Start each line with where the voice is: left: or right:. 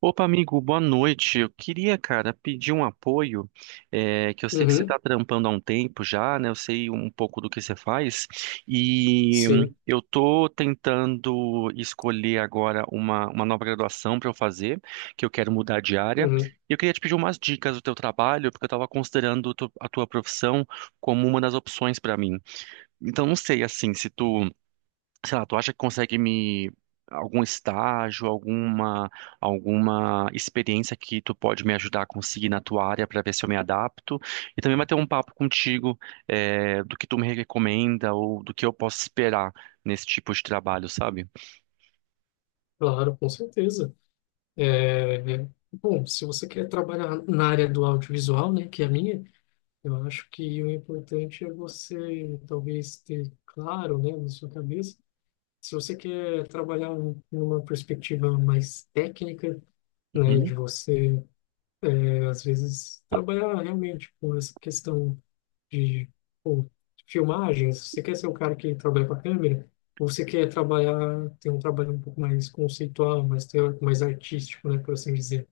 right: Opa, amigo, boa noite. Eu queria, cara, pedir um apoio, é, que eu sei que você está
left: Uhum,
right: trampando há um tempo já, né? Eu sei um pouco do que você faz, e
left: sim,
right: eu tô tentando escolher agora uma nova graduação para eu fazer, que eu quero mudar de área.
left: uhum,
right: E eu queria te pedir umas dicas do teu trabalho, porque eu estava considerando a tua profissão como uma das opções para mim. Então, não sei, assim, se tu sei lá, tu acha que consegue me algum estágio, alguma experiência que tu pode me ajudar a conseguir na tua área para ver se eu me adapto e também bater um papo contigo, do que tu me recomenda ou do que eu posso esperar nesse tipo de trabalho, sabe?
left: claro, com certeza. Bom, se você quer trabalhar na área do audiovisual, né, que é a minha, eu acho que o importante é você talvez ter claro, né, na sua cabeça, se você quer trabalhar numa perspectiva mais técnica, né,
right: Uhum.
left: de você, às vezes, trabalhar realmente com essa questão de pô, filmagens, você quer ser o cara que trabalha com a câmera, ou você quer trabalhar, ter um trabalho um pouco mais conceitual, mais teórico, mais artístico, né, por assim dizer.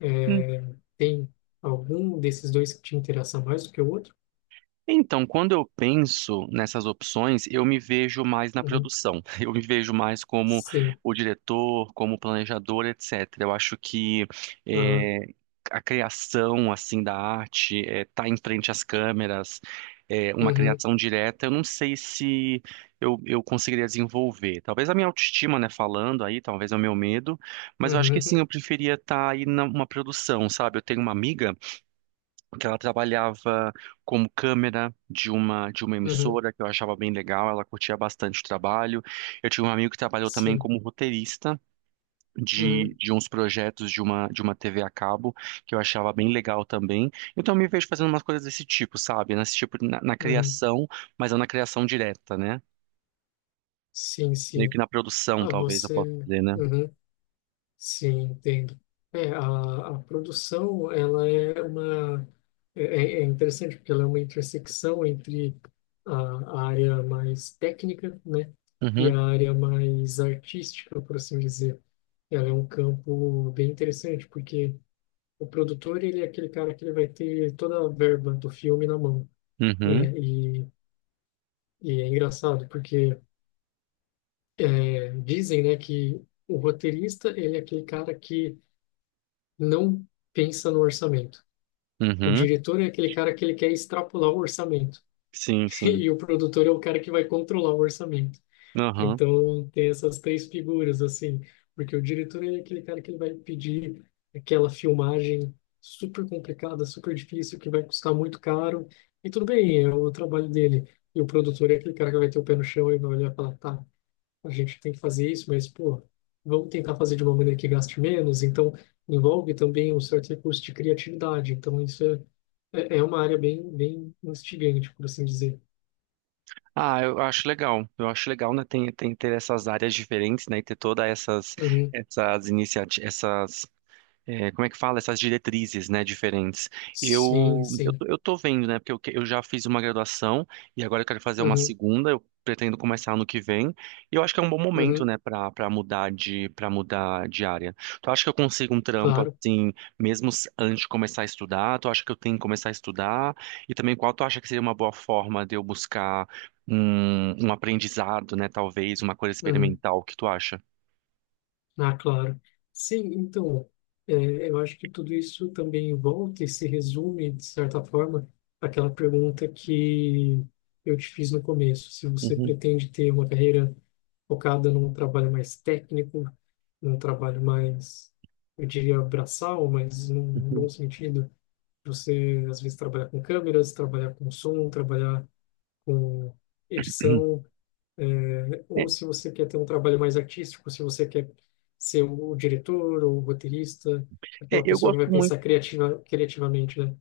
left: É, tem algum desses dois que te interessa mais do que o outro?
right: Então, quando eu penso nessas opções, eu me vejo mais na
left: Uhum.
right: produção. Eu me vejo mais como
left: Sim.
right: o diretor, como o planejador, etc. Eu acho que,
left: Aham.
right: eh, a criação assim da arte, estar em frente às câmeras, uma
left: Uhum.
right: criação direta, eu não sei se eu conseguiria desenvolver. Talvez a minha autoestima, né, falando aí, talvez é o meu medo, mas eu
left: Uhum.
right: acho que sim,
left: Uhum.
right: eu preferia estar aí numa produção, sabe? Eu tenho uma amiga que ela trabalhava como câmera de uma
left: Uhum.
right: emissora que eu achava bem legal, ela curtia bastante o trabalho. Eu tinha um amigo que trabalhou também
left: Sim.
right: como roteirista de,
left: Uhum.
right: de uns projetos de uma TV a cabo, que eu achava bem legal também. Então eu me vejo fazendo umas coisas desse tipo, sabe? Nesse tipo, na
left: Uhum.
right: criação, mas não na criação direta, né?
left: Sim,
right: Meio que
left: sim.
right: na produção,
left: Ah,
right: talvez eu possa
left: você.
right: dizer, né?
left: Uhum. Sim, entendo. É, a produção, ela é uma... É, é interessante porque ela é uma intersecção entre a área mais técnica, né? E
right: Uhum,
left: a área mais artística, por assim dizer. Ela é um campo bem interessante, porque o produtor, ele é aquele cara que ele vai ter toda a verba do filme na mão,
right: uhum,
left: né? E é engraçado, porque dizem, né, que o roteirista, ele é aquele cara que não pensa no orçamento. O
right: uhum.
left: diretor é aquele cara que ele quer extrapolar o orçamento.
right: Sim, sim.
left: E o produtor é o cara que vai controlar o orçamento.
right: Aham.
left: Então, tem essas três figuras, assim. Porque o diretor é aquele cara que ele vai pedir aquela filmagem super complicada, super difícil, que vai custar muito caro. E tudo bem, é o trabalho dele. E o produtor é aquele cara que vai ter o pé no chão e vai olhar e falar, tá, a gente tem que fazer isso, mas, pô, vamos tentar fazer de uma maneira que gaste menos. Então, envolve também um certo recurso de criatividade. Então, é uma área bem instigante, por assim dizer.
right: Ah, eu acho legal. Eu acho legal, né? Tem ter essas áreas diferentes, né? E ter todas essas
left: Uhum.
right: essas iniciativas, como é que fala, essas diretrizes, né, diferentes.
left: Sim,
right: Eu, eu,
left: sim.
right: tô- eu tô vendo, né, porque eu já fiz uma graduação e agora eu quero fazer uma
left: Uhum.
right: segunda, eu pretendo começar ano que vem. E eu acho que é um bom momento,
left: Uhum.
right: né, para mudar de área. Tu acha que eu consigo um trampo
left: Claro.
right: assim, mesmo antes de começar a estudar? Tu acha que eu tenho que começar a estudar? E também qual tu acha que seria uma boa forma de eu buscar um aprendizado, né, talvez uma coisa
left: Uhum.
right: experimental? O que tu acha?
left: Ah, claro. Sim, então, é, eu acho que tudo isso também volta e se resume, de certa forma, àquela pergunta que eu te fiz no começo. Se você
right: Uhum,
left: pretende ter uma carreira focada num trabalho mais técnico, num trabalho mais, eu diria, braçal, mas num bom
right: uhum.
left: sentido. Você, às vezes, trabalhar com câmeras, trabalhar com som, trabalhar com edição, ou
right: É,
left: se você quer ter um trabalho mais artístico, se você quer ser o diretor ou o roteirista,
right: é,
left: aquela
right: eu
left: pessoa que
right: gosto
left: vai
right: muito
left: pensar criativamente, né?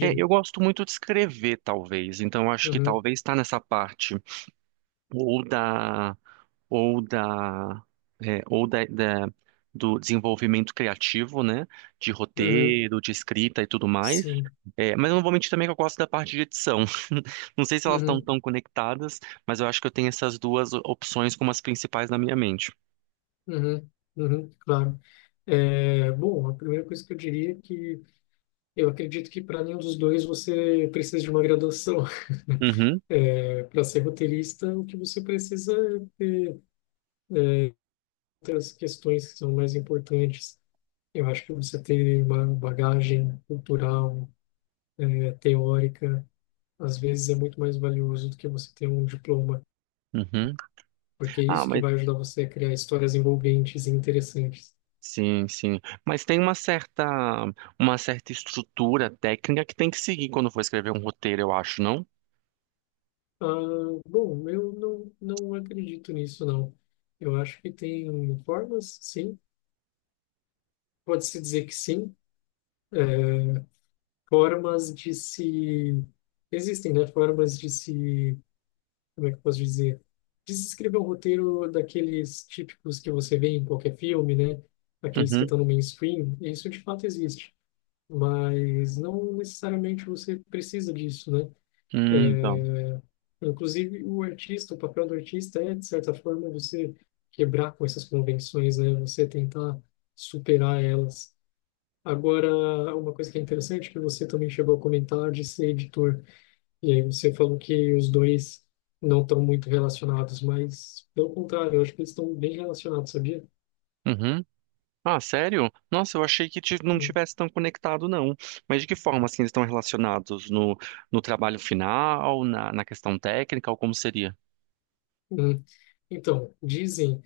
right: É, eu gosto muito de escrever, talvez. Então, eu acho que
left: Uhum,
right: talvez está nessa parte ou da ou da é, ou da, da- do desenvolvimento criativo, né? De
left: uhum,
right: roteiro, de escrita e tudo mais.
left: sim.
right: É, mas eu não vou mentir também que eu gosto da parte de edição. Não sei se elas estão
left: Uhum.
right: tão conectadas, mas eu acho que eu tenho essas duas opções como as principais na minha mente.
left: Uhum, uhum, claro. É, bom, a primeira coisa que eu diria é que eu acredito que para nenhum dos dois você precisa de uma graduação.
right: Uhum,
left: É, para ser roteirista, o que você precisa é ter outras questões que são mais importantes. Eu acho que você ter uma bagagem cultural, teórica, às vezes é muito mais valioso do que você ter um diploma,
right: uhum.
left: porque é
right: Ah,
left: isso que
right: mas
left: vai ajudar você a criar histórias envolventes e interessantes.
right: Sim, sim. Mas tem uma certa estrutura técnica que tem que seguir quando for escrever um roteiro, eu acho, não?
left: Ah, bom, eu não, não acredito nisso, não. Eu acho que tem formas, sim, pode-se dizer que sim, é, formas de se. Existem, né? Formas de se. Como é que eu posso dizer? De se escrever um roteiro daqueles típicos que você vê em qualquer filme, né? Aqueles que
right: Uhum.
left: estão no mainstream. Isso de fato existe, mas não necessariamente você precisa disso, né?
right: Então.
left: Inclusive, o artista, o papel do artista é, de certa forma, você quebrar com essas convenções, né? Você tentar superar elas. Agora, uma coisa que é interessante, que você também chegou a comentar de ser editor, e aí você falou que os dois não estão muito relacionados, mas, pelo contrário, eu acho que eles estão bem relacionados, sabia?
right: Uhum. Ah, sério? Nossa, eu achei que não
left: Hum,
right: tivesse tão conectado, não. Mas de que forma, assim, eles estão relacionados no trabalho final, na questão técnica, ou como seria?
left: hum. Então, dizem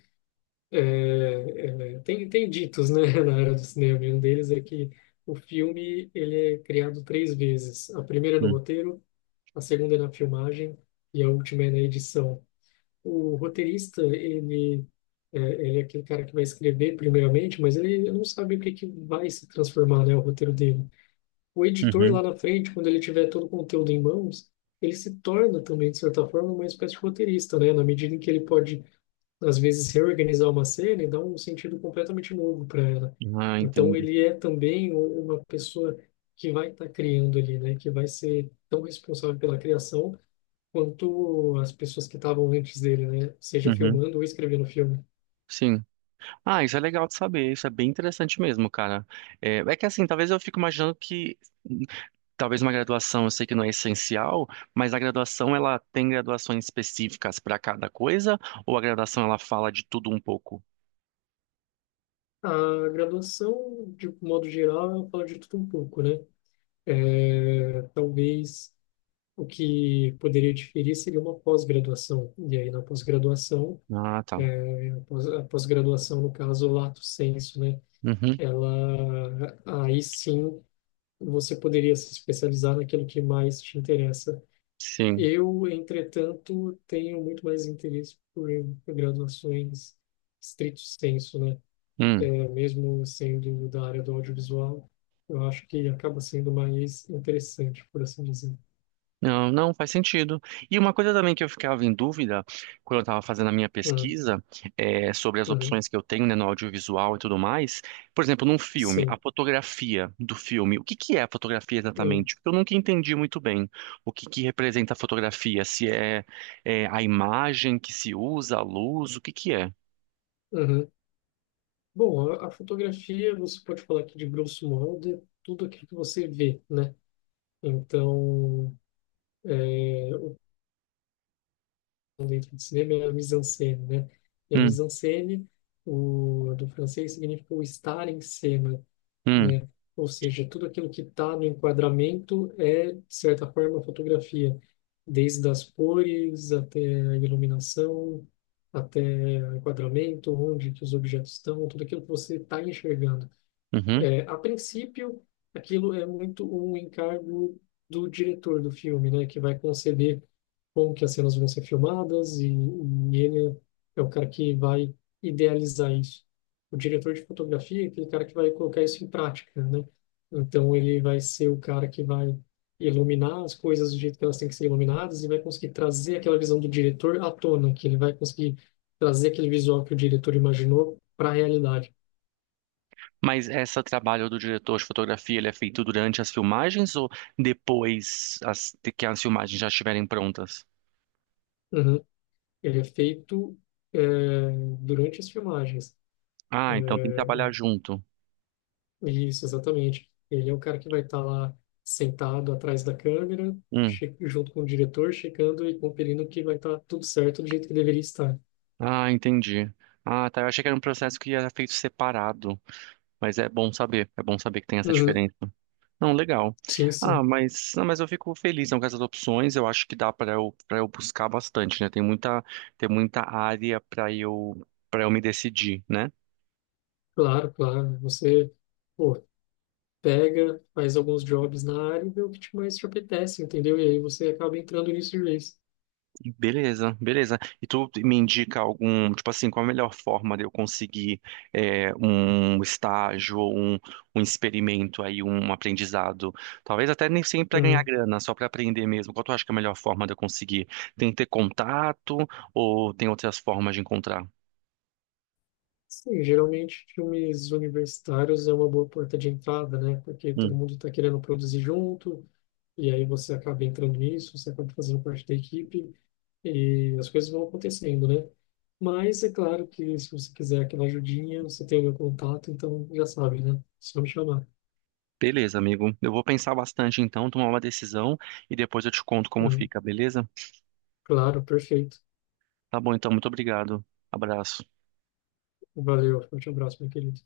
left: É, tem, ditos, né, na área do cinema, e um deles é que o filme ele é criado três vezes. A primeira é no
right: Hum,
left: roteiro, a segunda é na filmagem e a última é na edição. O roteirista, ele é aquele cara que vai escrever primeiramente, mas ele não sabe o que que vai se transformar, né, o roteiro dele. O editor
right: Uhum.
left: lá na frente, quando ele tiver todo o conteúdo em mãos, ele se torna também, de certa forma, uma espécie de roteirista, né, na medida em que ele pode às vezes reorganizar uma cena e dar um sentido completamente novo para ela.
right: Ah,
left: Então
right: entendi.
left: ele é também uma pessoa que vai estar criando ali, né? Que vai ser tão responsável pela criação quanto as pessoas que estavam antes dele, né? Seja
right: Uhum.
left: filmando ou escrevendo o filme.
right: Sim. Ah, isso é legal de saber. Isso é bem interessante mesmo, cara. É que assim, talvez eu fique imaginando que talvez uma graduação, eu sei que não é essencial, mas a graduação ela tem graduações específicas para cada coisa, ou a graduação ela fala de tudo um pouco?
left: A graduação, de modo geral, fala de tudo um pouco, né? É, talvez o que poderia diferir seria uma pós-graduação. E aí, na pós-graduação,
right: Ah, tá.
left: a pós-graduação, no caso, o lato sensu, né?
right: Uhum.
left: Ela aí sim você poderia se especializar naquilo que mais te interessa.
right: Sim.
left: Eu, entretanto, tenho muito mais interesse por graduações stricto sensu, né?
right: Hum.
left: É, mesmo sendo da área do audiovisual, eu acho que acaba sendo mais interessante, por assim dizer.
right: Não, não faz sentido. E uma coisa também que eu ficava em dúvida quando eu estava fazendo a minha
left: Hum,
right: pesquisa, sobre as
left: hum,
right: opções que eu tenho, né, no audiovisual e tudo mais. Por exemplo, num filme, a
left: sim.
right: fotografia do filme. O que que é a fotografia
left: Hum,
right: exatamente? Porque eu nunca entendi muito bem o que que representa a fotografia. Se é, a imagem que se usa, a luz, o que que é?
left: uhum. Bom, a fotografia, você pode falar que de grosso modo é tudo aquilo que você vê, né? Então, é, livro de cinema é a mise-en-scène, né? E a
right: Hum,
left: mise-en-scène, do francês, significa o estar em cena,
right: hum,
left: né? Ou seja, tudo aquilo que está no enquadramento é, de certa forma, fotografia, desde as cores até a iluminação, até o enquadramento, onde que os objetos estão, tudo aquilo que você está enxergando.
right: uhum.
left: É, a princípio, aquilo é muito um encargo do diretor do filme, né, que vai conceber como que as cenas vão ser filmadas e ele é o cara que vai idealizar isso. O diretor de fotografia é aquele cara que vai colocar isso em prática, né? Então ele vai ser o cara que vai iluminar as coisas do jeito que elas têm que ser iluminadas e vai conseguir trazer aquela visão do diretor à tona, que ele vai conseguir trazer aquele visual que o diretor imaginou para a realidade.
right: Mas esse trabalho do diretor de fotografia, ele é feito durante as filmagens ou depois que as filmagens já estiverem prontas?
left: Uhum. Ele é feito é, durante as filmagens.
right: Ah, então tem que
left: É,
right: trabalhar junto.
left: isso, exatamente. Ele é o cara que vai estar lá sentado atrás da câmera,
right: Hum.
left: junto com o diretor, checando e conferindo que vai estar tudo certo do jeito que deveria estar.
right: Ah, entendi. Ah, tá. Eu achei que era um processo que era feito separado, mas é bom saber. É bom saber que tem essa
left: Uhum.
right: diferença. Não, legal.
left: Sim, sim.
right: Ah, mas, não, mas eu fico feliz, não, com essas opções. Eu acho que dá para eu buscar bastante, né? Tem muita área para eu me decidir, né?
left: Claro, claro. Você, pô, pega, faz alguns jobs na área e vê o que mais te apetece, entendeu? E aí você acaba entrando nisso de vez.
right: Beleza, beleza. E tu me indica algum, tipo assim, qual a melhor forma de eu conseguir, um estágio, ou um experimento aí, um aprendizado? Talvez até nem sempre para ganhar
left: Uhum.
right: grana, só para aprender mesmo. Qual tu acha que é a melhor forma de eu conseguir? Tem que ter contato ou tem outras formas de encontrar?
left: Sim, geralmente filmes universitários é uma boa porta de entrada, né? Porque todo
right: Hum,
left: mundo está querendo produzir junto, e aí você acaba entrando nisso, você acaba fazendo parte da equipe, e as coisas vão acontecendo, né? Mas é claro que se você quiser aquela ajudinha, você tem o meu contato, então já sabe, né? É só me chamar.
right: Beleza, amigo. Eu vou pensar bastante então, tomar uma decisão e depois eu te conto como
left: Uhum.
right: fica, beleza?
left: Claro, perfeito.
right: Tá bom, então, muito obrigado. Abraço.
left: Valeu, forte abraço, meu querido.